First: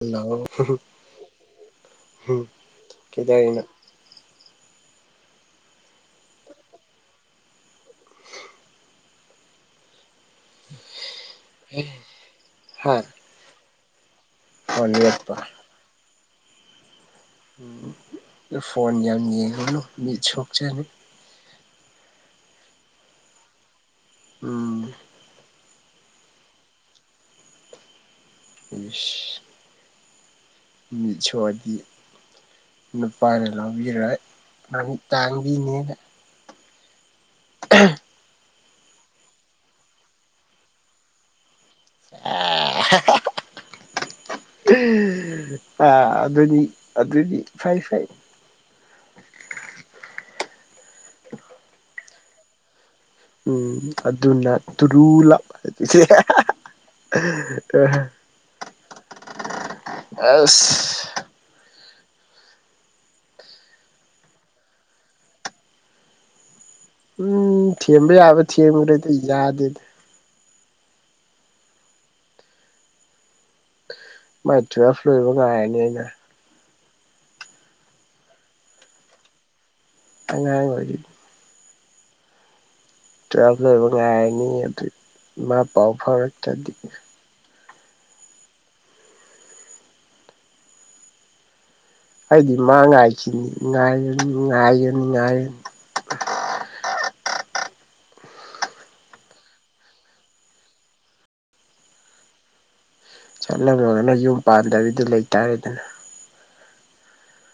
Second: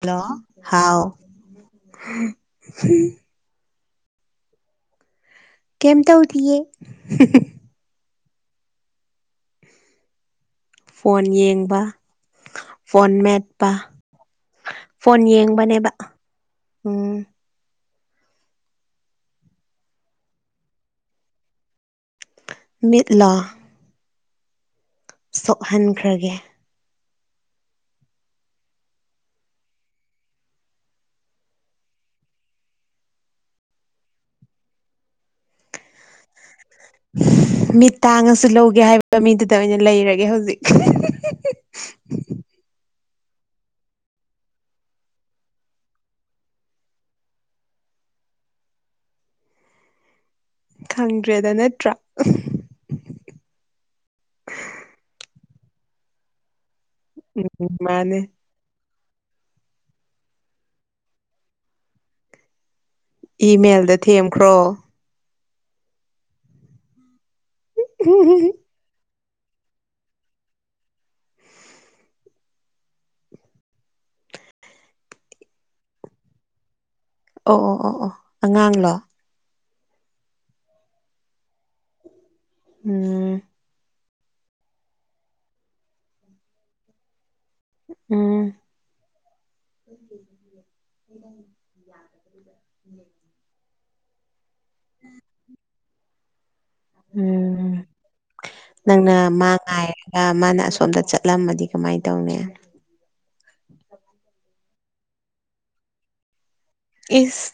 Hello ꯍꯥꯎ ꯀꯩꯗꯧꯔꯤꯅꯣ ꯀꯩꯝ ꯇꯧꯗꯤꯌꯦ ꯐꯣꯟ ꯌꯦꯡꯕ ꯍꯥ ꯐꯣꯟ ꯃꯦꯠꯄ ꯐꯣꯟ ꯌꯦꯡꯕꯅꯦꯕ ꯎꯝ꯫ ꯎꯝ ꯐꯣꯟ ꯌꯥꯝ ꯌꯦꯡꯉꯨꯅꯨ ꯃꯤꯠ ꯁꯣꯛꯆꯅꯤ꯫ ꯃꯤꯠꯂꯣ ꯎꯝ ꯁꯣꯛꯍꯟꯈ꯭ꯔꯒꯦ ꯑꯨꯢꯁ ꯃꯤꯠ ꯁꯣꯛꯑꯗꯤ ꯅꯨꯄꯥꯅ ꯂꯧꯕꯤꯔꯣꯏ ꯃꯃꯤꯠ ꯇꯥꯡꯕꯤꯅꯦꯅ ꯃꯤꯠ ꯇꯥꯡꯉꯁꯨ ꯂꯧꯒꯦ ꯍꯥꯏꯕ ꯃꯤꯗꯨꯗ ꯑꯣꯏꯅ ꯂꯩꯔꯒꯦ ꯍꯧꯖꯤꯛ ꯍꯥ-ꯍꯥ꯫ ꯑ ꯑꯗꯨꯅꯤ ꯑꯗꯨꯗꯤ ꯐꯩ ꯐꯩ ꯈꯪꯗ꯭ꯔꯦꯗ ꯅꯠꯇ꯭ꯔꯥ ꯎꯝ ꯑꯗꯨꯅ ꯇꯨꯔꯨ ꯂꯞ ꯃꯥꯅꯦ ꯑꯁ ꯏꯃꯦꯜꯗ ꯊꯦꯝꯈ꯭ꯔꯣ ꯎꯝ ꯊꯦꯝꯕ ꯌꯥꯕ ꯊꯦꯡꯒ꯭ꯔꯦꯗ ꯌꯥꯗꯦꯗ ꯃꯥꯏ ꯇꯨꯌꯦꯜꯞ ꯂꯣꯏꯕꯥꯉꯥꯏꯔꯅꯤ ꯑꯩꯅꯥ꯫ ꯑꯣ ꯑꯣ ꯑꯣ ꯑꯣ ꯑꯉꯥꯡꯂꯣ ꯑꯉꯥꯡ ꯑꯣꯢꯔꯤꯗ ꯎꯝ ꯇꯨꯌꯦꯜꯄ ꯂꯣꯏꯕꯥ ꯉꯥꯏꯔꯅꯤ ꯑꯗꯨ ꯃꯥ ꯄꯎ ꯐꯥꯎꯔꯛꯇꯗꯤ ꯎꯝ ꯑꯩꯗꯤ ꯃꯥ ꯉꯥꯏꯈꯤꯅꯤ ꯉꯥꯏꯔꯅꯤ ꯉꯥꯏꯔꯅꯤ ꯉꯥꯏꯔꯅꯤ ꯎꯝ ꯅꯪꯅ ꯃꯥ ꯉꯥꯏꯔꯒ ꯃꯥꯅ ꯑꯁꯣꯝꯗ ꯆꯠꯂꯝꯃꯗꯤ ꯀꯃꯥꯏ ꯇꯧꯅꯤ ꯆꯠꯂꯝꯃꯒꯅ ꯌꯨꯝ ꯄꯥꯟꯗꯕꯤꯗ ꯂꯩꯇꯥꯔꯦꯗꯅ ꯏꯁ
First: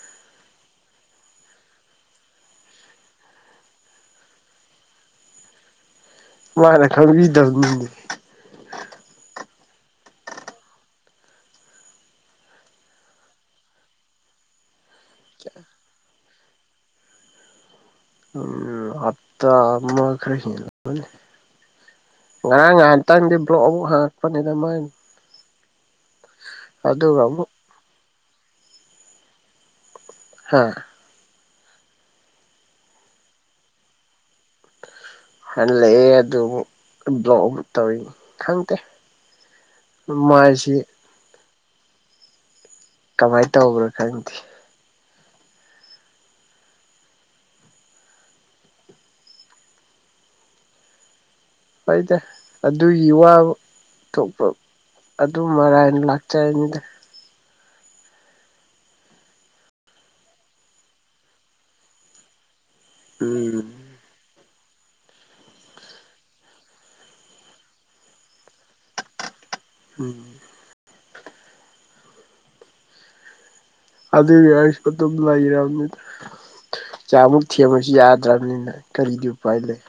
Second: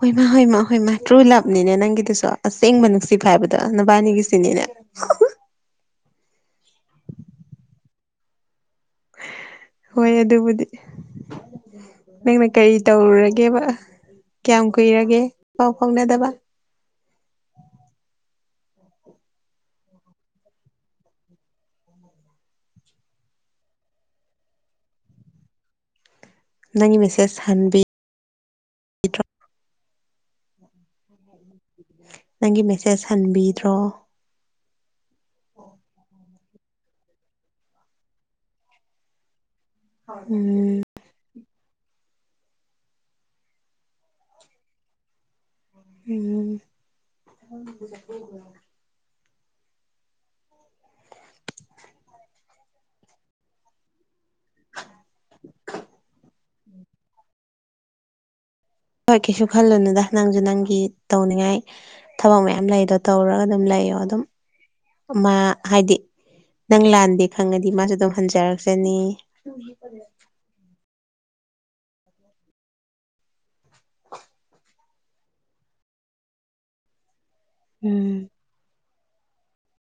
ꯍꯣꯏ ꯃꯥ ꯍꯣꯏ ꯃꯥ ꯍꯣꯏ ꯃꯥ ꯇ꯭ꯔꯨ ꯂꯞꯅꯤꯅꯦ ꯅꯪꯒꯤꯗꯨꯁꯨ ꯑꯁꯦꯡꯕ ꯅꯨꯡꯁꯤꯕ ꯍꯥꯏꯕꯗꯣ ꯅꯨꯕꯥꯅꯤꯒꯤꯁꯤꯅꯤꯅꯦ [unintelligible] ꯃꯥꯅ ꯈꯪꯕꯤꯗꯕꯅꯤꯅꯦ ꯍꯣꯏ ꯑꯗꯨꯕꯨꯗꯤ꯫ ꯅꯪꯅ ꯀꯔꯤ ꯇꯧꯔꯨꯔꯒꯦꯕ ꯀꯌꯥꯝ ꯀꯨꯏꯔꯒꯦ ꯄꯥꯎ ꯐꯥꯎꯅꯗꯕ ꯎꯝ ꯑꯞꯇꯥ ꯑꯃ ꯈꯔ ꯍꯦꯜꯂꯦ ꯉꯔꯥꯡ ꯉꯥꯏꯍꯥꯛꯇꯪꯗꯤ ꯕ꯭ꯂꯣꯛ ꯑꯃꯨꯛ ꯍꯪꯉꯛꯄꯅꯤꯗ ꯃꯥꯏ ꯅꯪꯒꯤ ꯑꯗꯨꯒ ꯃꯦꯁꯦꯁ ꯑꯃꯨꯛ ꯍꯟꯕꯤ ꯍꯝ [inaudible] ꯅꯪꯒꯤ ꯃꯦꯁꯦꯁ ꯍꯟꯕꯤꯗ꯭ꯔꯣ ꯍꯜꯂꯛꯑꯦ ꯑꯗꯨꯕꯨ ꯕ꯭ꯂꯣꯛ ꯑꯃꯨꯛ ꯇꯧꯋ ꯈꯪꯗꯦ ꯃꯥꯏꯁꯤ ꯎꯝ ꯀꯃꯥꯏꯅ ꯇꯧꯕ꯭ꯔꯣ ꯈꯪꯗꯦ ꯎꯝ ꯐꯩꯗ ꯑꯗꯨꯒꯤ ꯋꯥꯕ ꯊꯣꯛꯄ ꯑꯗꯨ ꯃꯔꯥꯏꯅ ꯂꯥꯛꯆꯔꯤꯅꯤꯗ꯫ ꯍꯣꯏ ꯀꯩꯁꯨ ꯈꯜꯂꯨꯅꯨꯗ ꯅꯪꯖꯨ ꯅꯪꯒꯤ ꯇꯧꯅꯤꯡꯉꯥꯏ ꯊꯕꯛ ꯃꯌꯥꯝ ꯂꯩꯗꯣ ꯇꯧꯔꯒ ꯑꯗꯨꯝ ꯎꯝ ꯂꯩꯌꯣ ꯑꯗꯨꯝ ꯃꯥ ꯍꯥꯏꯗꯤ ꯅꯪ ꯂꯥꯟꯗꯦ ꯈꯪꯉꯗꯤ ꯃꯥꯁꯨ ꯑꯗꯨꯝ ꯍꯟꯖꯔꯛꯆꯅꯤ ꯎꯝ ꯑꯗꯨꯗꯤ ꯑꯩꯁꯨ ꯑꯗꯨꯝ ꯂꯩꯕꯅꯤ ꯆꯥꯃꯨꯛ ꯊꯦꯝꯕꯁꯨ ꯎꯝ ꯌꯥꯗ꯭ꯔꯕꯅꯤꯅ ꯀꯔꯤꯒꯤ ꯎꯄꯥꯏ ꯂꯩ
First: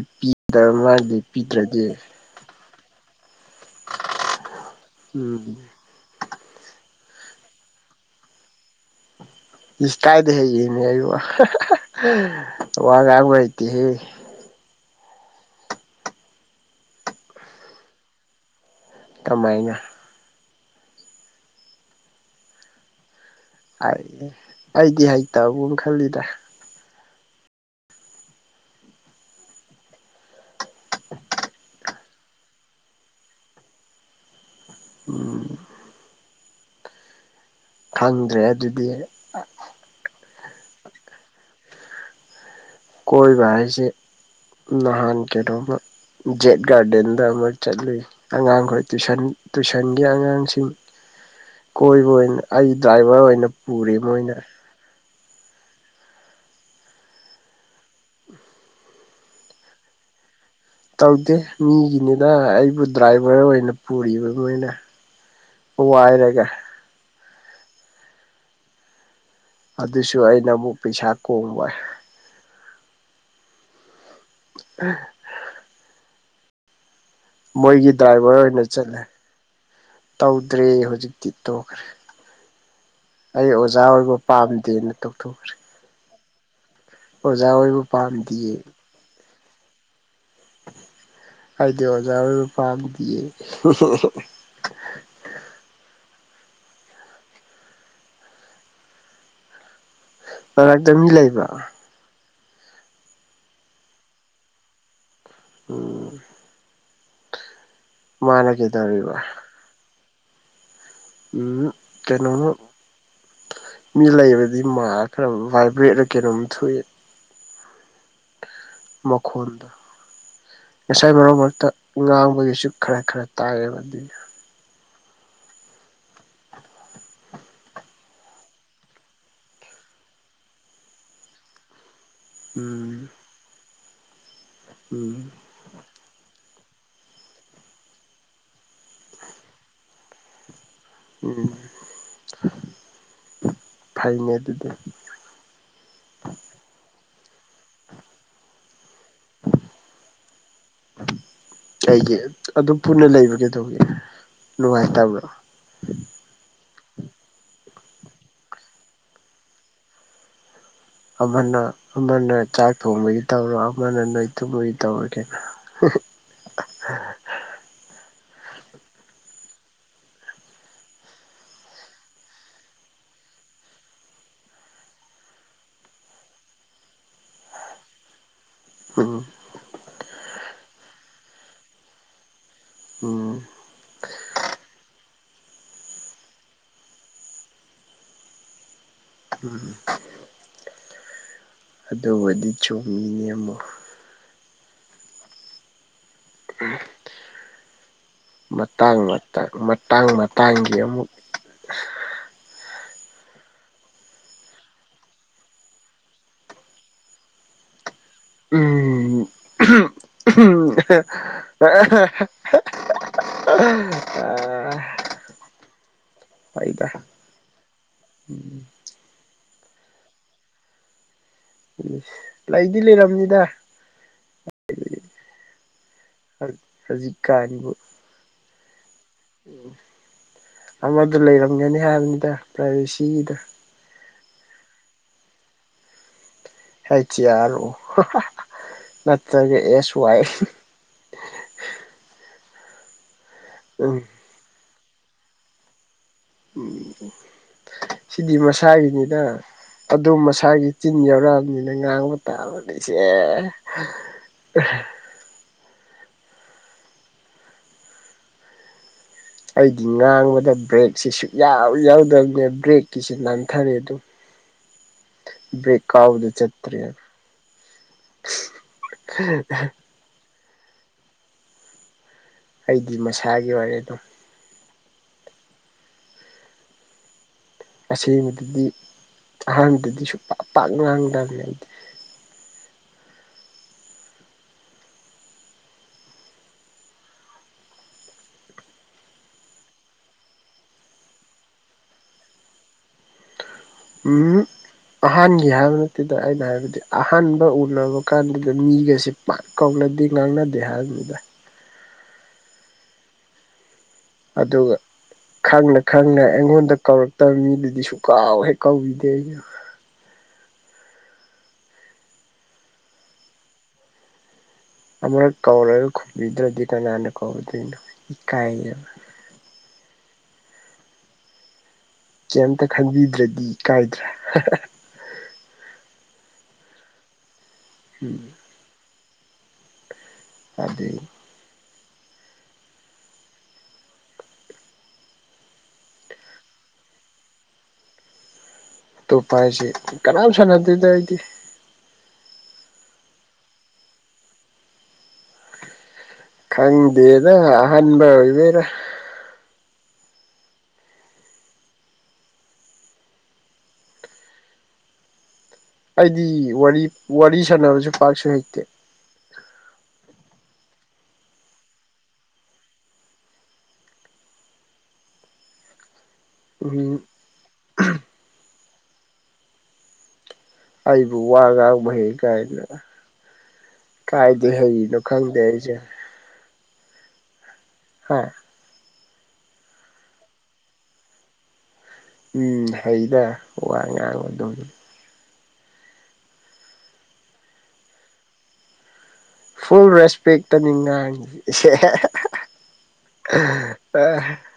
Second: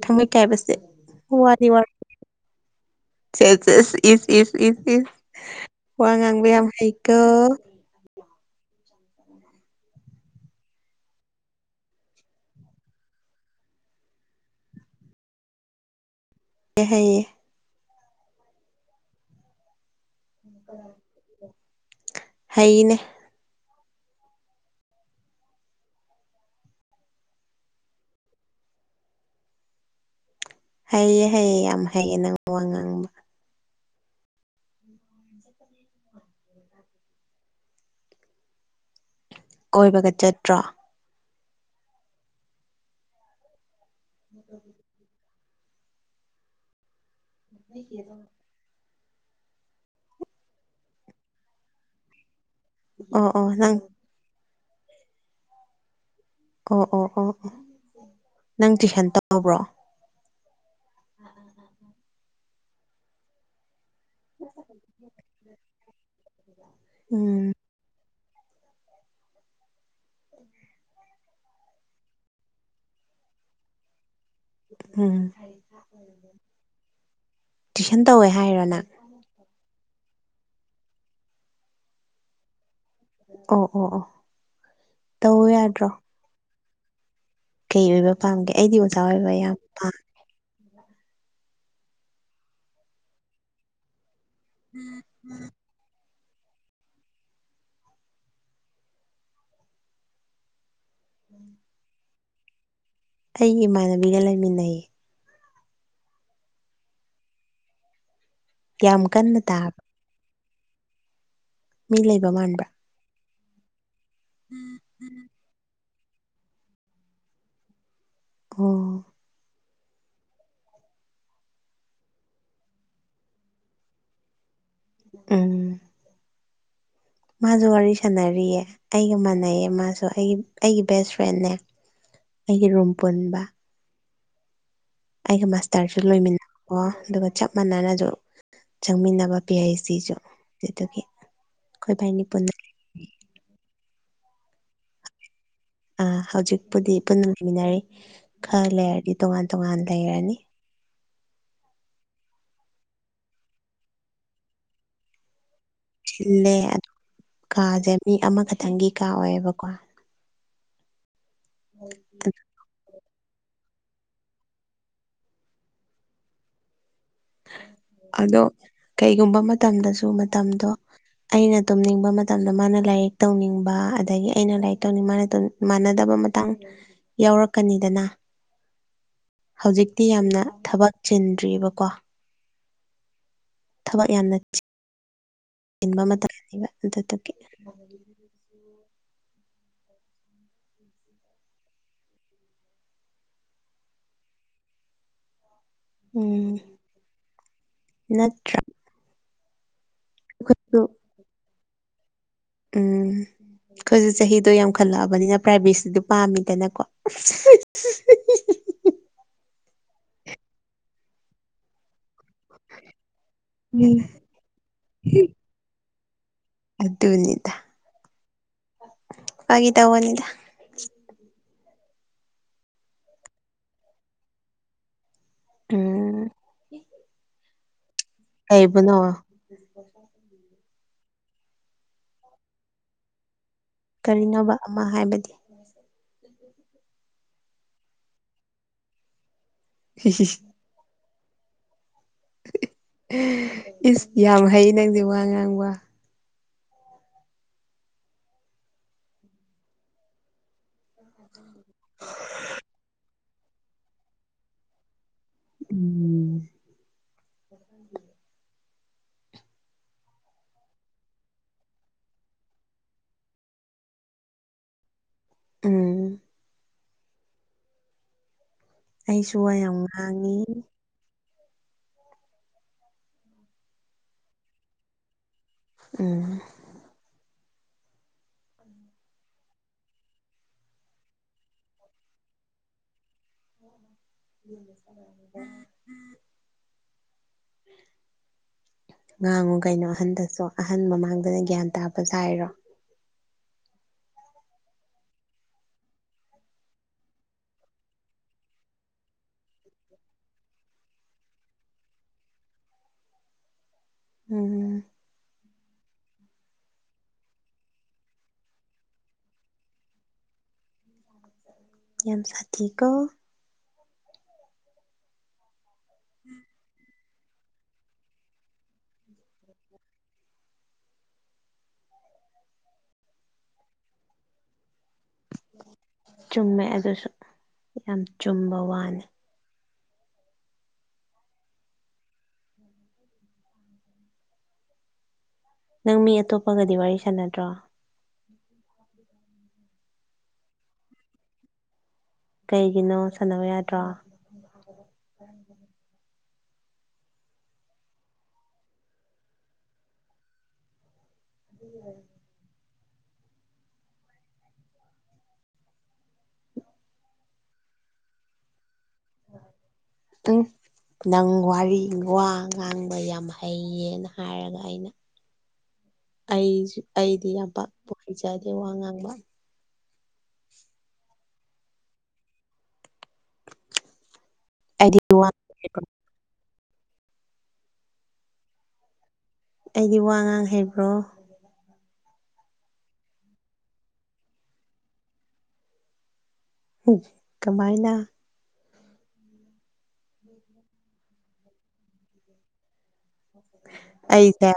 ꯊꯥꯡꯃꯩ ꯀꯥꯏꯕꯁꯦ ꯃꯥ ꯋꯥꯅꯤ ꯋꯥ ꯂꯦꯞꯄꯤꯗ꯭ꯔꯗꯤ ꯆꯦꯁ ꯆꯦꯁ ꯏꯁ ꯏꯁ ꯏꯁ ꯏꯁ ꯎꯝ ꯋꯥ ꯉꯥꯡꯕ ꯌꯥꯝ ꯍꯩꯀꯣ ꯏꯁ ꯀꯥꯏꯗ ꯍꯦꯛ ꯌꯦꯡꯅꯦ ꯑꯩꯕꯨ ꯋꯥ ꯉꯥꯡꯕ ꯍꯩꯇꯦꯍꯦ ꯀ ꯍꯥꯏꯌꯦ ꯀꯃꯥꯏꯅ ꯎꯝ ꯍꯩꯅꯦ ꯑꯩ ꯑꯩꯗꯤ ꯍꯩꯇꯕꯒꯨꯝ ꯈꯜꯂꯤꯗ ꯍꯩꯌꯦ ꯍꯩꯌꯦ ꯌꯥꯝ ꯍꯩꯑ ꯅꯪ ꯋꯥ ꯉꯥꯡꯕ ꯎꯝ ꯈꯪꯗ꯭ꯔꯦ ꯑꯗꯨꯗꯤ ꯀꯣꯏꯕꯒ ꯆꯠꯇ꯭ꯔꯣ ꯀꯣꯏꯕ ꯍꯥꯏꯁꯦ ꯅꯍꯥꯟ ꯀꯩꯗꯧꯕ ꯖꯦꯠ ꯒꯥꯔꯗꯦꯟꯗ ꯑꯃ ꯆꯠꯂꯨꯏ ꯑꯉꯥꯡꯈꯣꯏ ꯇꯨꯏꯁꯟ ꯇꯨꯏꯁꯟꯒꯤ ꯑꯉꯥꯡꯁꯤꯡ ꯀꯣꯏꯕ ꯑꯣꯏꯅ ꯑꯩ ꯗ꯭ꯔꯥꯏꯚꯔ ꯑꯣ ꯑꯣꯏꯅ ꯑꯣ ꯅꯪ ꯄꯨꯔꯦ ꯃꯣꯏꯅ ꯑꯣ ꯑꯣ ꯑꯣ ꯑꯣ ꯅꯪ ꯇꯨꯏꯁꯟ ꯇꯧꯔꯕ꯭ꯔꯣ ꯇꯧꯗꯦ ꯃꯤꯒꯤꯅꯤꯅ ꯑꯩꯕꯨ ꯗ꯭ꯔꯥꯏꯚꯔ ꯑꯣꯏꯅ ꯄꯨꯔꯤꯕꯃꯣꯏꯅ ꯋꯥꯏꯔꯒ ꯎꯝ ꯑꯗꯨꯁꯨ ꯑꯩꯅ ꯑꯃꯨꯛ ꯄꯩꯁꯥ ꯀꯣꯡꯕ ꯎꯝ ꯃꯣꯏꯒꯤ ꯇꯨꯏꯁꯟ ꯇꯧꯋꯦ ꯗ꯭ꯔꯥꯏꯚꯔ ꯑꯣꯏꯅ ꯍꯥꯏꯔꯣ ꯅꯪ ꯆꯠꯂꯦ ꯇꯧꯗ꯭ꯔꯦ ꯍꯧꯖꯤꯛꯇꯤ ꯇꯣꯛꯈ꯭ꯔꯦ ꯑꯩ ꯑꯣ ꯑꯣꯖꯥ ꯑꯣ ꯑꯣ ꯑꯣꯏꯕ ꯄꯥꯝꯗꯦꯅ ꯇꯧ ꯇꯧꯊꯣꯛꯈ꯭ꯔꯦ ꯌꯥꯗ꯭ꯔꯣ ꯀꯩ ꯑꯣꯏꯕ ꯄꯥꯝꯒꯦ ꯑꯩꯗꯤ ꯑꯣꯖꯥ ꯑꯣꯏꯕ ꯌꯥꯝ ꯄꯥꯝꯃꯦ ꯑꯩꯗꯦ ꯍꯖꯔꯄꯥꯗꯤꯌꯦ ꯎꯝꯝ ꯃꯔꯔꯛꯇ ꯃꯤ ꯂꯩꯕ ꯑꯩꯒꯤ ꯏꯃꯥꯟꯅꯕꯤꯒ ꯂꯩꯃꯤꯟꯅꯩꯌꯦ ꯎꯝ ꯃꯥꯅ ꯆ ꯀ ꯌꯥꯝ ꯀꯟꯅ ꯇꯥꯕ ꯎꯝ ꯃꯤ ꯂꯩꯕ ꯀꯩꯅꯣꯝꯃ ꯃꯥꯟꯕ꯭ꯔꯥ ꯃꯤ ꯂꯩꯕꯗꯤ ꯃꯥ ꯈꯔ ꯚꯥꯏꯕ꯭ꯔꯦꯠꯅ ꯀꯩꯅꯣꯝ ꯊꯣꯛꯑꯦ ꯑꯣ ꯃꯈꯈꯣꯟꯗ ꯉꯁꯥꯏ ꯃꯔꯛ ꯃꯔꯛꯇ ꯉꯥꯡꯕꯒꯤꯁꯨ ꯈꯔ ꯈꯔ ꯇꯥꯡꯉꯦ ꯑꯗꯨ ꯎꯝ ꯃꯥꯁꯨ ꯋꯥꯔꯤ ꯁꯥꯟꯅꯔꯤꯑ ꯑꯩꯒ ꯃꯥꯟꯅꯩꯌꯦ ꯃꯥꯁꯨ ꯑꯩꯒꯤ ꯑꯩꯒꯤ ꯕꯦꯁ ꯐ꯭ꯔꯦꯦ ꯑꯩꯒꯤ ꯔꯨꯝ ꯎꯝ ꯄꯨꯟꯕ ꯎꯝ ꯑꯩꯒ ꯃꯥꯁꯇꯔꯁꯨ ꯂꯣꯏꯃꯤꯟꯅꯀꯣ ꯑꯗꯨꯒ ꯆꯞ ꯃꯥꯟꯅꯅꯁꯨ ꯆꯪꯃꯤꯟꯅꯕ ꯄꯤ ꯑꯩꯩꯆ ꯁꯨ ꯑꯗꯨꯗꯒꯤ ꯎꯝ ꯐꯩꯅꯦ ꯑꯗꯨꯗꯤ ꯑꯥ ꯍꯧꯖꯤꯛꯄꯨꯗꯤ ꯄꯨꯟꯅ ꯂꯩꯃꯤꯟꯅꯔꯤ ꯈꯔ ꯂꯩꯔꯗꯤ ꯇꯣꯉꯥꯟ ꯇꯣꯉꯥꯟ ꯂꯩꯔꯅꯤ ꯑꯩꯒꯤ ꯑꯗꯨꯝ ꯄꯨꯟꯅ ꯂꯩꯕꯒꯦꯗꯧꯕꯒꯤꯦ ꯅꯨꯡꯉꯥꯏꯇꯕ꯭ꯔꯣ ꯁꯤꯜꯂꯦ ꯑꯗꯨ ꯀꯥꯁꯦ ꯃꯤ ꯑꯃꯈꯛꯇꯪꯒꯤ ꯀꯥ ꯑꯣꯏꯌꯦꯕꯀꯣ ꯑꯃꯅ ꯑꯃꯅ ꯆꯥꯛ ꯊꯣꯡꯕꯒꯤ ꯇꯧꯔꯣ ꯑꯃꯅ ꯅꯣꯏ ꯇꯨꯝꯕꯒꯤ ꯇꯧꯔꯒꯦ ꯑꯗꯣ ꯀꯩꯒꯨꯝꯕ ꯃꯇꯝꯗꯁꯨ ꯃꯇꯝꯗꯣ ꯑꯩꯅ ꯇꯨꯝꯅꯤꯡꯕ ꯃꯇꯝꯗ ꯃꯥꯅ ꯂꯥꯏꯔꯤꯛ ꯇꯧꯅꯤꯡꯕ ꯑꯗꯒꯤ ꯑꯩꯅ ꯂꯥꯏꯔꯤꯛ ꯇꯧꯅꯤꯡꯕ ꯃꯥꯅ ꯃꯥꯟꯅꯗꯕ ꯃꯇꯥꯡ ꯌꯥꯎꯔꯛꯀꯅꯤꯗꯅ ꯑꯣ ꯍꯧꯖꯤꯛꯇꯤ ꯌꯥꯝꯅ ꯊꯕꯛ ꯆꯤꯟꯗ꯭ꯔꯤꯑꯔꯤꯕꯀꯣ ꯎ ꯊꯕꯛ ꯌꯥꯝꯅ ꯆꯤꯟꯕ ꯃꯇꯝꯅꯦꯕ ꯑꯗꯨꯗꯒꯤ ꯎꯝ ꯑꯗꯨꯕꯨꯗꯤ ꯆꯨꯝꯃꯤꯅꯦ ꯑꯃ ꯑꯃꯨ ꯎꯝ ꯅꯠꯇ꯭ꯔ ꯃꯇꯥꯡ ꯃꯇꯥꯡ ꯃꯇꯥꯡꯒꯤ ꯑꯃꯨꯛ ꯎꯝ ꯑꯩꯈꯣꯏꯁꯨ ꯆꯍꯤꯗꯣ ꯌꯥꯝꯈꯠꯂꯛꯑꯕꯅꯤꯅ ꯄ꯭ꯔꯥꯏꯚꯦꯠꯁꯤꯗꯤ ꯄꯥꯝꯃꯤꯗꯅꯀꯣ [inaudible] ꯎꯝ ꯎꯝ ꯑꯗꯨ ꯑꯗꯨꯅꯤ ꯎꯝ ꯄꯒꯤ ꯇꯒꯅꯤꯗ ꯎꯝ ꯂꯩꯗꯤ ꯂꯩꯔꯝꯅꯤꯗ ꯑꯣ ꯍꯧꯖꯤꯛ ꯀꯥꯟꯅꯤꯕꯨ ꯍꯥꯏꯩꯕꯨ ꯅꯣ ꯎꯝ ꯑꯃꯗꯨ ꯂꯩꯔꯝꯒꯅꯤ ꯍꯥꯏꯕꯅꯤꯗ ꯄ꯭ꯔꯥꯏꯚꯦꯁꯤꯒꯤꯗꯨ ꯀꯔꯤꯅꯣꯕ ꯑꯃ ꯍꯥꯏꯕꯗꯤ [inaudible] ꯍꯩꯆ ꯏ ꯑꯥꯔ ꯑꯣ ꯅꯠꯇ꯭ꯔꯒ ꯑꯦꯁ ꯋꯥꯏ ꯎꯝ ꯏꯁ ꯌꯥꯝ ꯍꯩ ꯅꯪꯗꯤ ꯋꯥ ꯉꯥꯡꯕ ꯎꯝ ꯁꯤꯗꯤ ꯃꯁꯥꯒꯤꯅꯤꯅ ꯑꯗꯨꯝ ꯃꯁꯥꯒꯤ ꯆꯤꯟ ꯌꯥꯎꯔꯛꯑꯕꯅꯤꯅ ꯉꯥꯡꯕ ꯇꯥꯕꯅꯦ ꯆꯦ ꯎꯝ ꯑꯩꯗꯤ ꯉꯥꯡꯕꯗ ꯕ꯭ꯔꯦꯛꯁꯤ ꯁꯨꯛꯌꯥꯎ ꯌꯥꯎꯗꯕꯅꯦ ꯕ꯭ꯔꯦꯛꯀꯤꯁꯤ ꯅꯥꯟꯊꯔꯦ ꯑꯗꯨ ꯥꯕ꯭ꯔꯦꯛ ꯎꯝ ꯀꯥꯎꯕꯗ ꯆꯠꯇ꯭ꯔꯦꯟ ꯑꯩꯁꯨ ꯋꯥ ꯌꯥꯝ ꯉꯥꯡꯉꯤ ꯑꯩꯗꯤ ꯃꯁꯥꯒꯤ ꯑꯣꯏꯔꯦ ꯑꯗꯨꯝ ꯎꯝ ꯑꯁꯦꯡꯕꯗꯗꯤ ꯑꯍꯥꯟꯕꯗꯗꯤ ꯁꯨꯡ ꯄꯥꯛ ꯄꯥꯛ ꯉꯥꯡꯗꯕꯅꯦ ꯑꯩꯗꯤ [unintelligible] [inaudible] ꯉꯥꯡꯉꯨ ꯀꯩꯅꯣ ꯑꯍꯟꯗꯁꯨ ꯑꯍꯟ ꯃꯃꯥꯡꯗꯅ ꯒ꯭ꯌꯥꯟ ꯇꯥꯕ ꯁꯥꯏꯔꯣ ꯎꯝ ꯑꯍꯥꯟꯕꯒꯤ ꯍꯥꯏꯕ ꯅꯠꯇꯦꯗ ꯑꯩꯅ ꯍꯥꯏꯕꯗꯤ ꯑꯍꯥꯟꯕ ꯎꯅꯕ ꯀꯥꯟꯗꯨꯗ ꯃꯤꯒꯁꯦ ꯄꯥꯛ ꯀꯧꯅꯗꯦ ꯉꯥꯡꯅꯗꯦ ꯍꯥꯏꯕꯅꯤꯗ ꯑꯗꯨꯒ ꯎꯝ ꯈꯪꯅ ꯈꯪꯅ ꯑꯩꯉꯣꯟꯗ ꯀꯧꯔꯛ ꯇꯕ ꯃꯤꯗꯨꯗꯤ ꯁꯨꯀꯥꯎ ꯍꯦꯛ ꯀꯥꯎꯏꯗꯦ ꯑꯩꯅ ꯌꯥꯝ ꯁꯥꯊꯤꯀꯣ ꯑꯃꯔꯛ ꯀꯧꯔꯒ ꯈꯨꯝꯕꯤꯗ꯭ꯔꯗꯤ ꯀꯅꯥꯅ ꯀꯧꯗꯣꯏꯅꯣ ꯏꯀꯥꯏꯌꯦꯕ ꯀꯩꯝꯇ ꯈꯟꯕꯤꯗ꯭ꯔꯗꯤ ꯏꯀꯥꯏꯗ꯭ꯔꯥ ꯆꯨꯝꯃꯦ ꯑꯗꯨꯁꯨ ꯌꯥꯝ ꯎꯝ ꯆꯨꯝꯕ ꯋꯥꯅꯤ ꯑꯗꯤ ꯅꯪ ꯃꯤ ꯑꯇꯣꯞꯄꯒꯗꯤ ꯋꯥꯔꯤ ꯁꯥꯟꯅꯗ꯭ꯔꯣ ꯑꯇꯣꯞꯄ ꯍꯥꯏꯁꯤ ꯀꯅꯥꯝ ꯁꯥꯟꯅꯗꯦꯗ ꯑꯩꯗꯤ ꯀꯩꯒꯤꯅꯣ ꯁꯥꯟꯅꯧ ꯌꯥꯗ꯭ꯔꯣ ꯈꯪꯗꯦꯗ ꯑꯍꯥꯟꯕ ꯑꯣꯏꯕꯩꯔꯥ ꯃꯤꯒ ꯋꯥꯔꯤ ꯑꯩꯗꯤ ꯋꯥꯔꯤ ꯋꯥꯔꯤ ꯁꯥꯟꯅꯕꯁꯨ ꯄꯥꯛꯁꯨ ꯍꯩꯇꯦ [unintelligible] ꯅꯪ ꯋꯥꯔꯤ ꯋꯥ ꯉꯥꯡꯕ ꯌꯥꯝ ꯍꯩꯌꯦꯅ ꯍꯥꯏꯔꯒ ꯑꯩꯅ [inaudible] ꯑꯩꯁꯨ ꯎꯝ ꯑꯩꯗꯤ ꯌꯥꯝ ꯄꯥꯛꯄ ꯍꯩꯖꯗꯦ ꯋꯥ ꯉꯥꯡꯕ ꯑꯩꯕꯨ ꯋꯥ ꯉꯥꯡꯕ ꯍꯩ ꯀꯥꯏꯗꯅ ꯀꯥꯏꯗꯩ ꯑꯩꯗꯤ ꯍꯩꯔꯤꯅꯣ ꯋꯥ ꯈꯪꯗꯦ ꯑꯩꯁꯦ ꯍꯥ ꯑꯩꯗꯤ ꯋꯥ ꯉꯥꯡ ꯍꯩꯕ꯭ꯔꯣ ꯎꯝ ꯍꯩꯗ ꯋꯥ ꯉꯥꯡꯕꯗꯨꯝ [unintelligible] ꯀꯃꯥꯏꯅ ꯐꯨꯜ ꯔꯦꯁꯄꯦꯛꯇꯅꯤ ꯉꯥꯡ ꯏꯁꯦ [unintelligible] ꯑꯥ ꯑꯩꯁꯦ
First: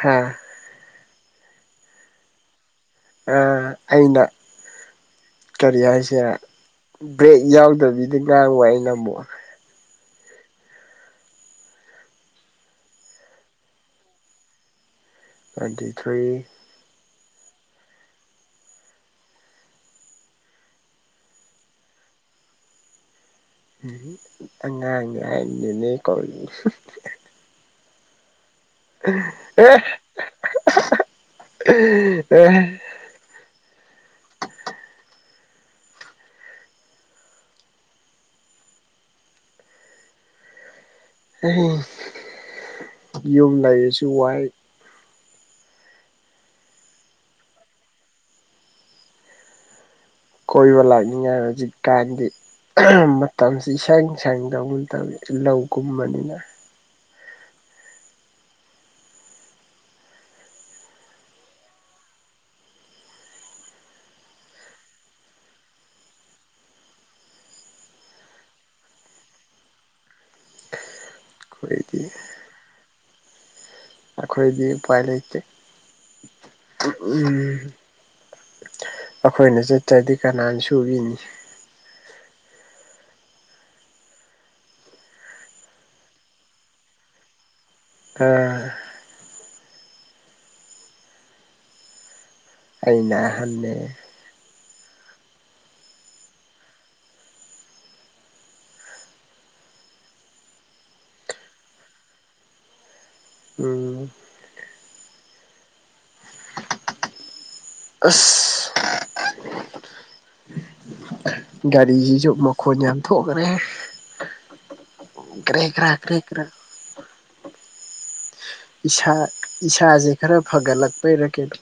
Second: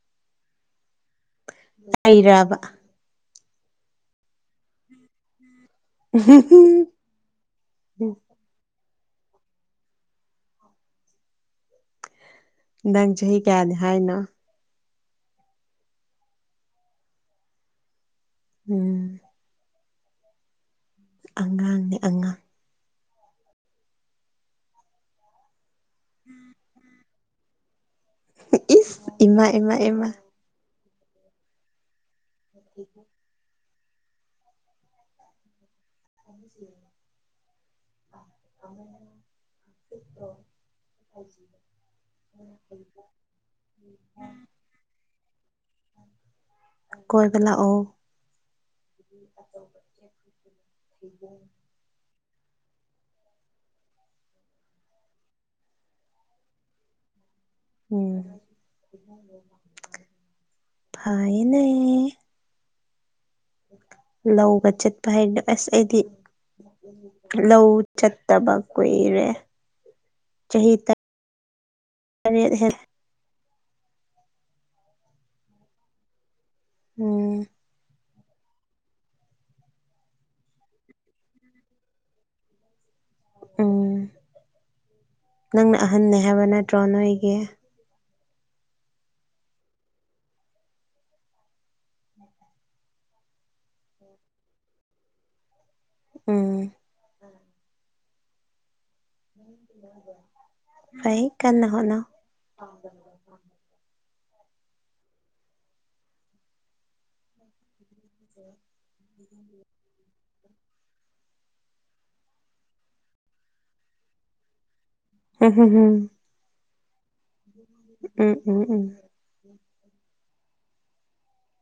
ꯍꯥ ꯑꯩꯔꯥꯕ ꯑ ꯑꯩꯅ ꯀꯔꯤ ꯍꯥꯏꯁꯤꯔꯥ ꯕ꯭ꯔꯦꯛ ꯌꯥꯎꯗꯕꯤꯗ ꯉꯥꯡꯕ ꯑꯩꯅ ꯑꯃꯨꯛ ꯅꯪ ꯆꯍꯤ ꯀꯌꯥꯅꯤ ꯍꯥꯏꯅꯣ ꯑꯗꯤꯊꯣꯏ ꯎꯝ ꯑꯉꯥꯡꯅꯦ ꯑꯉꯥꯡ ꯎꯝ ꯑꯉꯥꯡ ꯍꯥꯏꯗꯨꯅꯦ ꯀꯣꯦ ꯏꯁ ꯏꯃꯥ ꯏꯃꯥ ꯏꯃꯥ ꯑꯦ ꯑ ꯁꯤ ꯁꯤꯣ ꯌꯨꯝ ꯂꯩꯔꯁꯨ ꯋꯥꯏ ꯀꯣꯏꯕꯂꯥꯛꯑꯣ ꯑꯠꯇ ꯀꯣꯏꯕ ꯂꯥꯛꯅꯤꯡꯉꯥꯏ ꯍꯧꯖꯤꯛꯀꯥꯟꯗꯤ ꯃꯇꯝꯁꯤ ꯏꯁꯪ ꯁꯪꯗꯧꯒꯨꯝ ꯇꯧꯋꯤ ꯂꯧ ꯀꯨꯝꯕꯅꯤꯅ ꯎꯝ ꯐꯥꯏꯅꯦ ꯂꯧꯒ ꯆꯠꯄ ꯍꯥꯏꯅ ꯑꯁ ꯑꯩꯗꯤ ꯂꯧ ꯆꯠꯇꯕ ꯀꯨꯏꯔꯦ ꯆꯍꯤ ꯇ ꯈꯣꯏꯗꯤ ꯇꯔꯦꯠ ꯍꯦ ꯑꯈꯣꯏꯗꯤ ꯎꯄꯥꯏ ꯂꯩꯇꯦ ꯎꯝ ꯑꯩꯈꯣꯏꯅ ꯆꯠꯇ꯭ꯔꯗꯤ ꯀꯅꯥꯅ ꯁꯨꯕꯤꯅꯤ꯫ ꯎꯝ ꯅꯪꯅ ꯑꯍꯟꯅꯦ ꯍꯥꯏꯕ ꯅꯠꯇ꯭ꯔꯣ ꯅꯣꯏꯒꯤ ꯎ ꯑꯩꯅ ꯑꯍꯟꯅꯦ ꯎꯝ ꯐꯩꯏ ꯀꯥꯟꯅꯍꯣꯠꯅꯧ ꯎꯝ ꯑꯁ ꯒꯥꯔꯤꯁꯤꯁꯨ ꯃꯈꯣꯟ ꯌꯥꯝ ꯊꯣꯛꯈ꯭ꯔꯦ ꯎꯝ ꯀ꯭ꯔꯦꯒ꯭ꯔꯥ ꯎꯝ ꯀ꯭ꯔꯦꯒ꯭ꯔꯥ ꯎꯝ ꯎꯝ ꯎꯝ ꯎꯝ ꯏꯁ ꯏꯁꯥꯖꯦ ꯈꯔ ꯐꯒꯠꯂꯛꯄꯩꯔꯀꯩꯅꯣ꯫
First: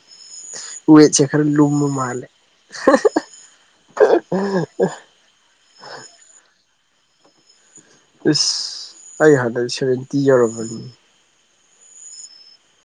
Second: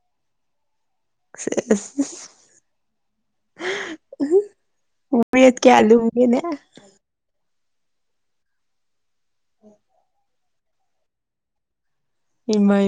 ꯎꯋꯦꯠꯁꯦ ꯈꯔ ꯂꯨꯝꯕ ꯃꯥꯟꯂꯦ ꯋꯦꯠ ꯀꯌꯥꯂꯨꯝꯒꯦꯅꯦ ꯏꯁ ꯑꯩ ꯍꯟꯗꯗꯤ ꯁꯚꯦꯟꯇꯤ ꯌꯧꯔꯕꯅꯤ ꯏꯃꯩ